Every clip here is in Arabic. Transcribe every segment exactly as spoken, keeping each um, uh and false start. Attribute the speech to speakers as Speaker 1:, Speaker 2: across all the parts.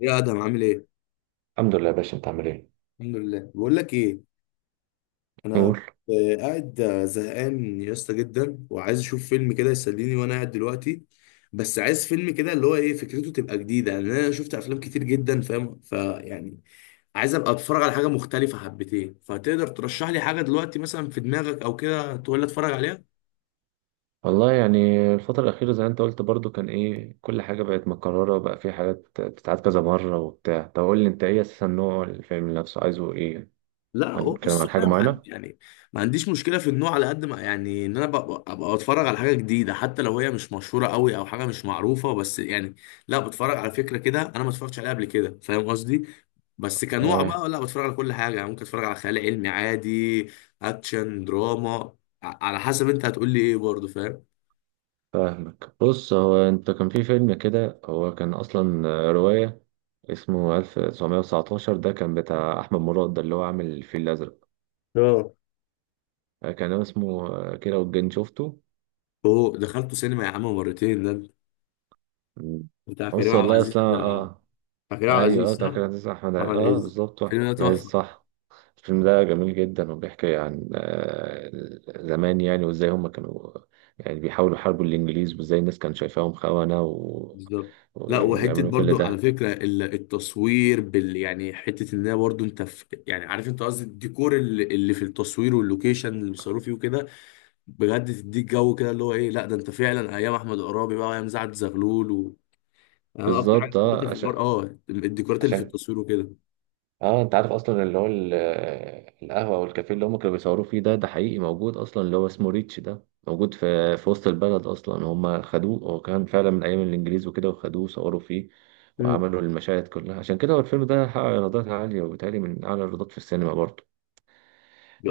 Speaker 1: يا ادهم عامل ايه؟
Speaker 2: الحمد لله يا باشا، انت عامل ايه؟
Speaker 1: الحمد لله. بقول لك ايه، انا
Speaker 2: قول.
Speaker 1: آه، قاعد، آه، زهقان يا اسطى جدا وعايز اشوف فيلم كده يسليني وانا قاعد دلوقتي. بس عايز فيلم كده اللي هو ايه، فكرته تبقى جديده لان انا شفت افلام كتير جدا، فاهم؟ فيعني عايز ابقى اتفرج على حاجه مختلفه حبتين، فتقدر ترشح لي حاجه دلوقتي مثلا في دماغك او كده تقول لي اتفرج عليها.
Speaker 2: والله يعني الفترة الأخيرة زي ما انت قلت برضو كان ايه، كل حاجة بقت مكررة، وبقى في حاجات بتتعاد كذا مرة وبتاع. طب قول لي، انت ايه أساسا، نوع الفيلم نفسه عايزه ايه؟
Speaker 1: لا هو
Speaker 2: هنتكلم
Speaker 1: بص،
Speaker 2: عن حاجة
Speaker 1: انا ما عن-
Speaker 2: معينة؟
Speaker 1: يعني ما عنديش مشكله في النوع على قد ما، يعني ان انا ببقى أبقى بتفرج على حاجه جديده حتى لو هي مش مشهوره قوي او حاجه مش معروفه، بس يعني لا، بتفرج على فكره كده انا ما اتفرجتش عليها قبل كده، فاهم قصدي؟ بس كنوع
Speaker 2: فا-
Speaker 1: بقى لا، بتفرج على كل حاجه، يعني ممكن اتفرج على خيال علمي عادي، اكشن، دراما. ع- على حسب انت هتقول لي ايه برضه، فاهم؟
Speaker 2: فاهمك. بص، هو انت كان في فيلم كده، هو كان أصلا رواية، اسمه ألف وتسعمية وتسعتاشر، ده كان بتاع أحمد مراد، ده اللي هو عامل الفيل الأزرق،
Speaker 1: اه.
Speaker 2: كان اسمه كده، والجن شفته.
Speaker 1: اوه، دخلته سينما يا عم مرتين ده، بتاع كريم
Speaker 2: بص،
Speaker 1: عبد
Speaker 2: والله
Speaker 1: العزيز،
Speaker 2: أصلا،
Speaker 1: بتاع كريم
Speaker 2: اه.
Speaker 1: عبد
Speaker 2: ايوه، اه،
Speaker 1: العزيز صح؟
Speaker 2: بتاع كريم عبد العزيز، احمد عز-
Speaker 1: احمد
Speaker 2: اه
Speaker 1: عز.
Speaker 2: بالظبط،
Speaker 1: الفيلم
Speaker 2: احمد
Speaker 1: ده
Speaker 2: عز
Speaker 1: تحفه.
Speaker 2: صح. الفيلم ده جميل جدا، وبيحكي عن آه، زمان يعني، وازاي هم كانوا يعني بيحاولوا يحاربوا الانجليز، وازاي الناس كانت شايفاهم خونة و...
Speaker 1: بالظبط. لا،
Speaker 2: ويعني
Speaker 1: وحته
Speaker 2: بيعملوا كل
Speaker 1: برضو على
Speaker 2: ده.
Speaker 1: فكره ال- التصوير بال، يعني حته ان هي برضو انت في، يعني عارف انت قصدي، الديكور اللي اللي في التصوير واللوكيشن اللي بيصوروا فيه وكده، بجد تديك جو كده اللي هو ايه. لا ده انت فعلا ايام احمد قرابي بقى وايام سعد زغلول و... يعني انا اكتر حاجه
Speaker 2: بالظبط،
Speaker 1: حبيتها
Speaker 2: اه
Speaker 1: في الغر
Speaker 2: عشان
Speaker 1: اه الديكورات اللي في
Speaker 2: عشان
Speaker 1: التصوير وكده.
Speaker 2: اه انت عارف اصلا اللي هو ال- القهوه والكافيه اللي هم كانوا بيصوروا فيه، ده ده حقيقي موجود اصلا، اللي هو اسمه ريتش، ده موجود في في وسط البلد اصلا. هم خدوه، هو كان فعلا من ايام الانجليز وكده، وخدوه وصوروا فيه
Speaker 1: مم.
Speaker 2: وعملوا المشاهد كلها، عشان كده هو الفيلم ده حقق ايرادات عاليه، وبالتالي من اعلى الايرادات في السينما برضه.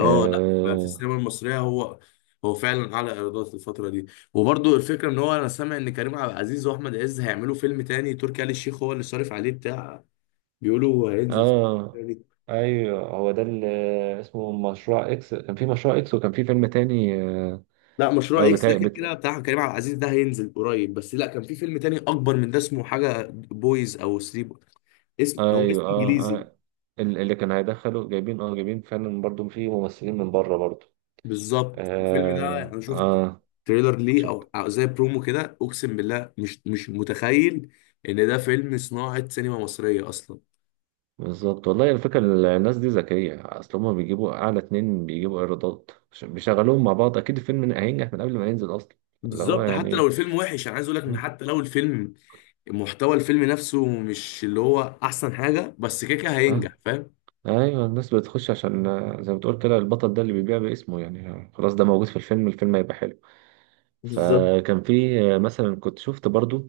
Speaker 1: اه لا، في السينما المصريه هو، هو فعلا اعلى ايرادات الفتره دي. وبرضو الفكره ان هو انا سامع ان كريم عبد العزيز واحمد عز هيعملوا فيلم تاني، تركي آل الشيخ هو اللي صارف عليه بتاع، بيقولوا هينزل فيلم
Speaker 2: اه،
Speaker 1: تاني.
Speaker 2: ايوه، هو ده اللي اسمه مشروع اكس، كان في مشروع اكس، وكان في فيلم تاني اه
Speaker 1: لا، مشروع
Speaker 2: آه،
Speaker 1: اكس
Speaker 2: بتاع.
Speaker 1: ده كان كده بتاع كريم عبد العزيز، ده هينزل قريب، بس لا كان في فيلم تاني اكبر من ده اسمه حاجه بويز او ثري، اسم، هو اسم
Speaker 2: ايوه، اه,
Speaker 1: انجليزي.
Speaker 2: آه. ال- اللي كان هيدخله جايبين، اه جايبين فعلا برضو في ممثلين من بره برضو.
Speaker 1: بالظبط، الفيلم ده
Speaker 2: اه,
Speaker 1: انا شفت
Speaker 2: آه.
Speaker 1: تريلر ليه
Speaker 2: شفت.
Speaker 1: او زي برومو كده، اقسم بالله مش مش متخيل ان ده فيلم صناعه سينما مصريه اصلا.
Speaker 2: بالظبط، والله الفكرة، الناس دي ذكية، اصل هما بيجيبوا اعلى اتنين بيجيبوا ايرادات عشان بيشغلوهم مع بعض، اكيد الفيلم هينجح من قبل ما ينزل اصلا. اللي هو
Speaker 1: بالظبط، حتى لو
Speaker 2: يعني.
Speaker 1: الفيلم وحش انا عايز اقول لك ان حتى لو الفيلم، محتوى الفيلم نفسه مش اللي هو احسن حاجه، بس كده كده
Speaker 2: اه
Speaker 1: هينجح، فاهم؟
Speaker 2: ايوه، الناس بتخش عشان آه، زي ما بتقول كده، البطل ده اللي بيبيع باسمه يعني، آه، خلاص، ده موجود في الفيلم، الفيلم هيبقى حلو.
Speaker 1: بالظبط.
Speaker 2: فكان في آه، مثلا كنت شفت برضو،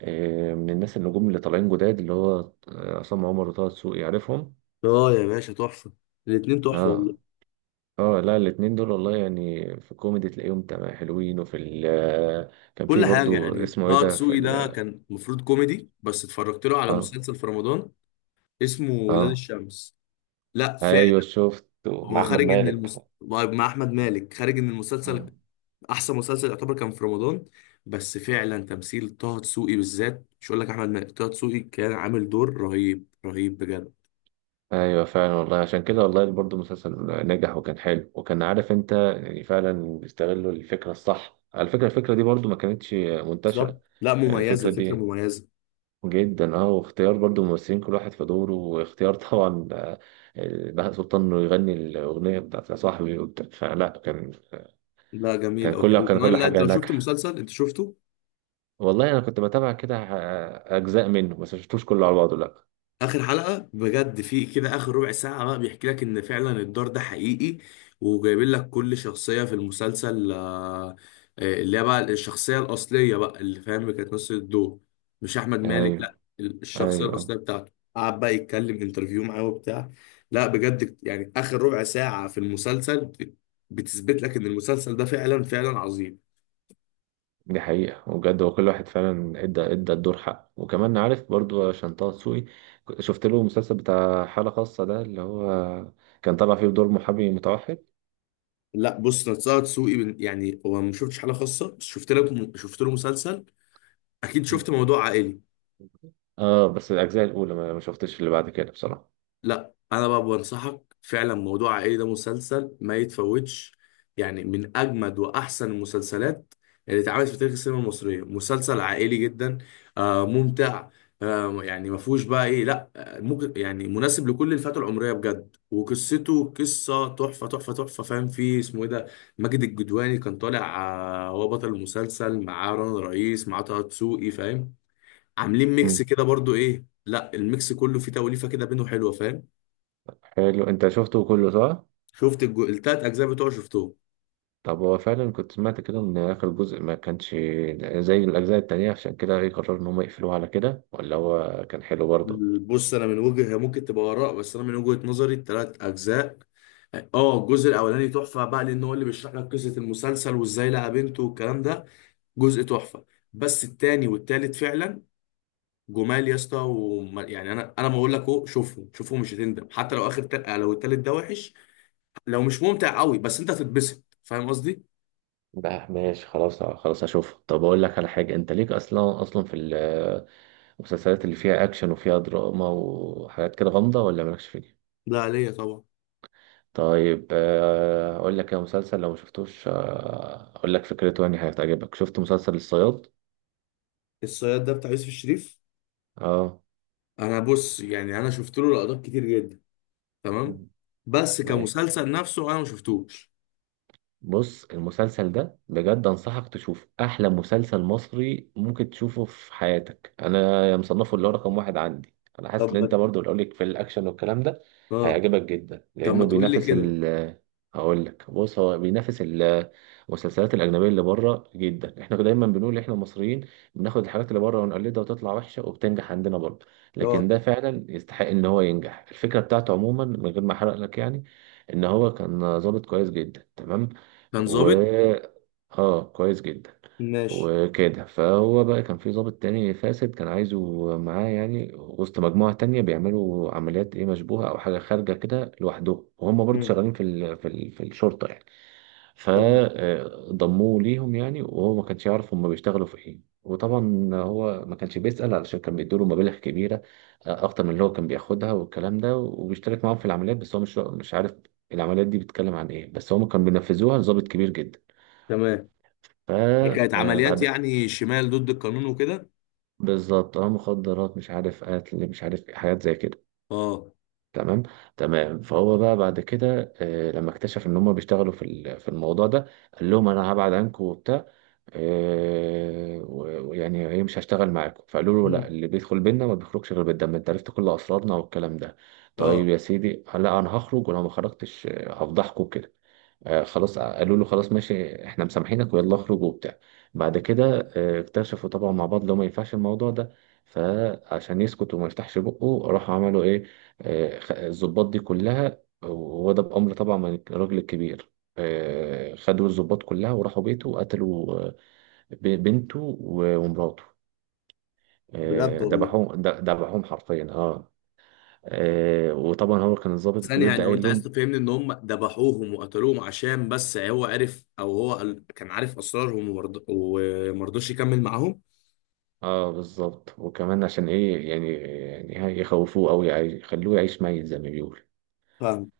Speaker 2: آه، من الناس النجوم اللي طالعين جداد، اللي هو آه، عصام عمر وطه دسوقي، عارفهم.
Speaker 1: اه يا باشا، تحفه. الاتنين تحفه
Speaker 2: اه،
Speaker 1: والله.
Speaker 2: اه، لا، الاتنين دول والله يعني في الكوميدي تلاقيهم تمام، حلوين، وفي ال آه، كان في
Speaker 1: كل حاجه
Speaker 2: برضو
Speaker 1: يعني.
Speaker 2: اسمه ايه
Speaker 1: طه
Speaker 2: ده في
Speaker 1: دسوقي ده
Speaker 2: ال.
Speaker 1: كان المفروض كوميدي، بس اتفرجت له على
Speaker 2: اه،
Speaker 1: مسلسل في رمضان اسمه ولاد
Speaker 2: اه،
Speaker 1: الشمس. لا
Speaker 2: ايوه،
Speaker 1: فعلا.
Speaker 2: شفت مع
Speaker 1: هو
Speaker 2: احمد
Speaker 1: خارج ان
Speaker 2: مالك.
Speaker 1: المس... طيب، مع احمد مالك، خارج ان المسلسل
Speaker 2: مم.
Speaker 1: احسن مسلسل يعتبر كان في رمضان. بس فعلا تمثيل طه دسوقي بالذات، مش هقول لك احمد مالك، طه دسوقي كان عامل دور رهيب رهيب بجد.
Speaker 2: ايوه، فعلا والله، عشان كده والله برضو المسلسل نجح وكان حلو، وكان عارف انت، يعني فعلا بيستغلوا الفكره الصح. على فكره، الفكره دي برضو ما كانتش
Speaker 1: بالظبط.
Speaker 2: منتشره،
Speaker 1: لا
Speaker 2: يعني
Speaker 1: مميزه،
Speaker 2: الفكره
Speaker 1: فكره
Speaker 2: دي
Speaker 1: مميزه.
Speaker 2: جدا، اه. واختيار برضو ممثلين كل واحد في دوره، واختيار طبعا آه، بهاء سلطان انه يغني الاغنيه بتاعت يا صاحبي وبتاع. فلا كان
Speaker 1: لا جميل
Speaker 2: كان
Speaker 1: قوي،
Speaker 2: كل كان
Speaker 1: وكمان
Speaker 2: كل
Speaker 1: لا انت
Speaker 2: حاجه
Speaker 1: لو شفت
Speaker 2: ناجحه.
Speaker 1: المسلسل، انت شفته؟
Speaker 2: والله انا كنت بتابع كده آه، اجزاء منه، بس ما شفتوش كله على بعضه، لا.
Speaker 1: اخر حلقه بجد في كده اخر ربع ساعه بقى بيحكي لك ان فعلا الدار ده حقيقي، وجايبين لك كل شخصيه في المسلسل آه، آه، اللي هي بقى الشخصيه الاصليه بقى اللي فاهم، اللي كانت نص الدور مش احمد مالك،
Speaker 2: ايوه،
Speaker 1: لا ال- الشخصيه
Speaker 2: ايوه.
Speaker 1: الاصليه بتاعته قعد بقى يتكلم انترفيو معاه وبتاع. لا بجد يعني اخر ربع ساعه في المسلسل بت- بتثبت لك ان المسلسل ده فعلا فعلا عظيم.
Speaker 2: دي حقيقه، وبجد هو كل واحد فعلا ادى ادى الدور حقه. وكمان عارف برضو، عشان طه دسوقي ك- شفت له المسلسل بتاع حاله خاصه ده، اللي هو كان طالع فيه بدور محامي متوحد.
Speaker 1: لا بص، نتساءل سوقي من- يعني هو ما شفتش حلقه خاصه، بس شفت لك، شفت له مسلسل، اكيد شفت موضوع عائلي.
Speaker 2: اه، بس الاجزاء الاولى ما ما شفتش اللي بعد كده بصراحه.
Speaker 1: لا انا بقى بنصحك، فعلا موضوع عائلي ده مسلسل ما يتفوتش، يعني من اجمد واحسن المسلسلات اللي اتعملت في تاريخ السينما المصريه. مسلسل عائلي جدا، آه ممتع، آه يعني ما فيهوش بقى ايه، لا آه، ممكن يعني مناسب لكل الفئات العمريه بجد، وقصته قصه تحفه تحفه تحفه، فاهم؟ فيه اسمه ايه ده، ماجد الجدواني كان طالع، آه، هو بطل المسلسل، معاه رنا رئيس، معاه طه دسوقي، فاهم؟ عاملين ميكس
Speaker 2: مم.
Speaker 1: كده برضو ايه، لا الميكس كله فيه توليفه كده بينه حلوه، فاهم؟
Speaker 2: حلو، انت شفته كله صح؟
Speaker 1: شفت الجو... التلات اجزاء بتوعه، شفتهم.
Speaker 2: طب هو فعلا كنت سمعت كده ان اخر جزء ما كانش زي الاجزاء التانية، عشان كده ايه قرروا ان هم يقفلوه على كده، ولا هو كان حلو برضه؟
Speaker 1: بص، انا من وجهه، هي ممكن تبقى اراء، بس انا من وجهه نظري التلات اجزاء، اه الجزء الاولاني تحفه بقى لان هو اللي بيشرح لك قصه المسلسل وازاي لقى بنته والكلام ده، جزء تحفه. بس التاني والتالت فعلا جمال يا اسطى. وما- يعني انا انا ما اقول لك اهو شوفهم شوفهم، مش هتندم، حتى لو اخر تل... لو التالت ده وحش، لو مش ممتع قوي، بس انت هتتبسط، فاهم قصدي؟
Speaker 2: بقى ماشي، خلاص خلاص، هشوفه. طب اقول لك على حاجه، انت ليك اصلا اصلا في ال- المسلسلات اللي فيها اكشن وفيها دراما وحاجات كده غامضه، ولا مالكش فيها؟
Speaker 1: ده عليا طبعا.
Speaker 2: طيب، آه، اقول لك يا مسلسل لو ما شفتوش، آه، اقول لك فكرته يعني هتعجبك، شفت مسلسل الصياد؟
Speaker 1: الصياد ده بتاع يوسف الشريف.
Speaker 2: اه.
Speaker 1: انا بص يعني انا شفت له لقطات كتير جدا، تمام،
Speaker 2: مم.
Speaker 1: بس
Speaker 2: ايوه.
Speaker 1: كمسلسل نفسه انا ما شفتوش.
Speaker 2: بص، المسلسل ده بجد انصحك تشوفه، احلى مسلسل مصري ممكن تشوفه في حياتك، انا مصنفه اللي هو رقم واحد عندي، انا حاسس ان
Speaker 1: طب
Speaker 2: انت
Speaker 1: ما-
Speaker 2: برضو اللي لك في الاكشن والكلام ده،
Speaker 1: اه.
Speaker 2: هيعجبك جدا،
Speaker 1: طب ما
Speaker 2: لانه
Speaker 1: تقول لي
Speaker 2: بينافس
Speaker 1: كده.
Speaker 2: ال. هقول لك، بص، هو بينافس ال- المسلسلات الاجنبيه اللي بره جدا. احنا دايما بنقول احنا المصريين بناخد الحاجات اللي بره ونقلدها وتطلع وحشه، وبتنجح عندنا برضه، لكن
Speaker 1: اه.
Speaker 2: ده فعلا يستحق ان هو ينجح. الفكره بتاعته عموما من غير ما احرق لك يعني، ان هو كان ظابط كويس جدا، تمام.
Speaker 1: كان ظابط.
Speaker 2: و اه كويس جدا،
Speaker 1: ماشي.
Speaker 2: وكده. فهو بقى كان في ضابط تاني فاسد كان عايزه معاه يعني، وسط مجموعة تانية بيعملوا عمليات ايه، مشبوهة او حاجة خارجة كده لوحدهم، وهم برضو
Speaker 1: مم.
Speaker 2: شغالين في ال... في ال... في الشرطة يعني.
Speaker 1: تمام
Speaker 2: فضموه ليهم يعني، وهو ما كانش يعرف هم بيشتغلوا في ايه، وطبعا هو ما كانش بيسأل، علشان كان بيدوله مبالغ كبيرة آه، اكتر من اللي هو كان بياخدها والكلام ده، وبيشترك معاهم في العمليات، بس هو مش مش عارف العمليات دي بتتكلم عن ايه، بس هم كانوا بينفذوها لضابط كبير جدا.
Speaker 1: تمام.
Speaker 2: ف
Speaker 1: كانت
Speaker 2: آه،
Speaker 1: عمليات
Speaker 2: بعد
Speaker 1: يعني شمال ضد القانون وكده.
Speaker 2: بالظبط، اه، مخدرات، مش عارف قتل، مش عارف إيه، حاجات زي كده.
Speaker 1: اه.
Speaker 2: تمام. تمام، فهو بقى بعد كده آه، لما اكتشف ان هم بيشتغلوا في ال- في الموضوع ده، قال لهم انا هبعد عنكم وبتاع، آه، و- ويعني ايه، مش هشتغل معاكم. فقالوا له لا،
Speaker 1: مم.
Speaker 2: اللي بيدخل بينا ما بيخرجش غير بالدم، انت عرفت كل اسرارنا والكلام ده.
Speaker 1: اه.
Speaker 2: طيب يا سيدي، لا، انا هخرج، ولو ما خرجتش آه، هفضحكم كده. آه، خلاص، آه، قالوا له خلاص ماشي، احنا مسامحينك، ويلا اخرج وبتاع. بعد كده آه، اكتشفوا طبعا مع بعض لو ما ينفعش الموضوع ده، فعشان يسكت وما يفتحش بقه، راحوا عملوا ايه، آه، خ- الضباط دي كلها، وهو ده بأمر طبعا من الراجل الكبير. آه، خدوا الضباط كلها وراحوا بيته، وقتلوا آه، ب- بنته و- ومراته،
Speaker 1: بجد
Speaker 2: آه،
Speaker 1: والله؟
Speaker 2: ذبحوهم، ذ- ذبحوهم حرفيا، اه. آه، وطبعا هو كان الضابط
Speaker 1: ثانية،
Speaker 2: الكبير ده
Speaker 1: يعني هو
Speaker 2: قايل
Speaker 1: انت عايز
Speaker 2: لهم.
Speaker 1: تفهمني ان هم ذبحوهم وقتلوهم عشان بس هو عرف، او هو قال- كان عارف اسرارهم ومرض- ومرضاش يكمل معاهم؟
Speaker 2: اه، بالظبط، وكمان عشان ايه يعني، يعني يخوفوه، او يعي- يخلوه يعيش ميت زي ما بيقول.
Speaker 1: فاهم.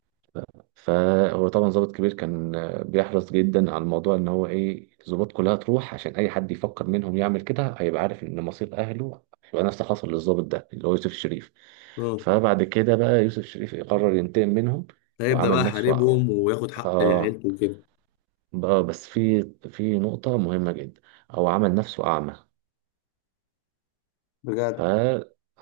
Speaker 2: فهو طبعا ضابط كبير كان آه، بيحرص جدا على الموضوع، ان هو ايه الضباط كلها تروح، عشان اي حد يفكر منهم يعمل كده هيبقى عارف ان مصير اهله هيبقى نفس اللي حصل للضابط ده اللي هو يوسف شريف.
Speaker 1: اه.
Speaker 2: فبعد كده بقى يوسف شريف قرر ينتقم منهم،
Speaker 1: هيبدأ بقى
Speaker 2: وعمل نفسه،
Speaker 1: يحاربهم وياخد حق
Speaker 2: اه،
Speaker 1: عيلته وكده.
Speaker 2: بقى- بس في في نقطة مهمة جدا، هو عمل نفسه أعمى. ف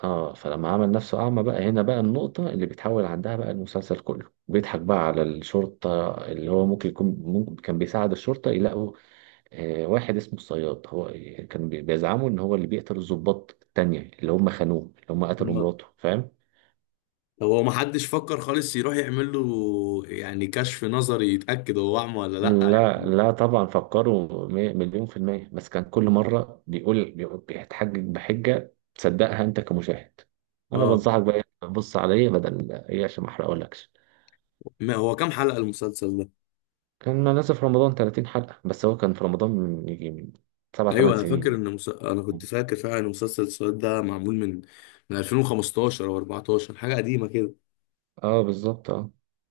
Speaker 2: اه فلما عمل نفسه أعمى بقى، هنا بقى النقطة اللي بيتحول عندها بقى المسلسل كله، بيضحك بقى على الشرطة، اللي هو ممكن يكون ممكن كان بيساعد الشرطة يلاقوا آه واحد اسمه الصياد، هو كان بي- بيزعموا إن هو اللي بيقتل الضباط التانية اللي هم خانوه، اللي هم قتلوا
Speaker 1: بجد؟
Speaker 2: مراته، فاهم؟
Speaker 1: هو ما حدش فكر خالص يروح يعمل له يعني كشف نظري يتأكد هو أعمى ولا لأ؟
Speaker 2: لا،
Speaker 1: يعني.
Speaker 2: لا، طبعا فكروا، مي- مليون في المية، بس كان كل مرة بيقول، بيقول- بيتحجج بحجة تصدقها أنت كمشاهد. أنا
Speaker 1: اه.
Speaker 2: بنصحك بقى، بص عليا بدل إيه عشان ما أحرقهولكش.
Speaker 1: ما هو كام حلقة المسلسل ده؟
Speaker 2: كنا نازل في رمضان 30 حلقة، بس هو كان في رمضان من يجي، من سبع
Speaker 1: ايوه
Speaker 2: تمن
Speaker 1: انا
Speaker 2: سنين
Speaker 1: فاكر
Speaker 2: يعني.
Speaker 1: ان مس... انا كنت
Speaker 2: مم.
Speaker 1: فاكر فعلا ان مسلسل السؤال ده معمول من من الفين وخمستاشر او اربعتاشر، حاجة قديمة كده.
Speaker 2: اه، بالظبط، اه.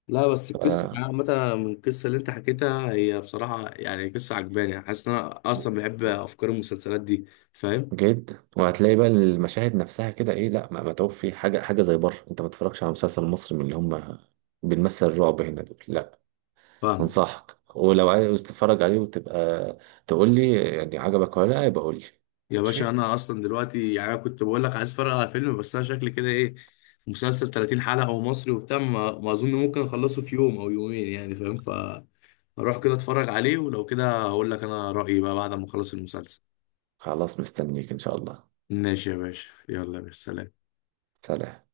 Speaker 1: لا بس
Speaker 2: ف-
Speaker 1: القصة يعني عامة، أنا من القصة اللي انت حكيتها هي بصراحة يعني قصة عجباني، حاسس ان انا اصلا بحب افكار المسلسلات دي، فاهم؟
Speaker 2: جدا، وهتلاقي بقى المشاهد نفسها كده، ايه، لا ما متعوب في حاجة حاجة زي بره. انت ما تتفرجش على مسلسل مصري من اللي هم بنمثل الرعب هنا دول، لا.
Speaker 1: فاهم
Speaker 2: انصحك، ولو عايز تتفرج عليه وتبقى تقول لي يعني عجبك ولا لا، يبقى قول لي.
Speaker 1: يا باشا.
Speaker 2: ماشي،
Speaker 1: انا اصلا دلوقتي يعني انا كنت بقول لك عايز اتفرج على فيلم، بس انا شكلي كده ايه، مسلسل تلاتين حلقه ومصري وبتاع، ما, ما اظن ممكن اخلصه في يوم او يومين يعني، فاهم؟ فاروح كده اتفرج عليه، ولو كده هقول لك انا رايي بقى بعد ما اخلص المسلسل.
Speaker 2: خلاص، مستنيك ان شاء الله.
Speaker 1: ماشي يا باشا، يلا يا باشا سلام.
Speaker 2: سلام.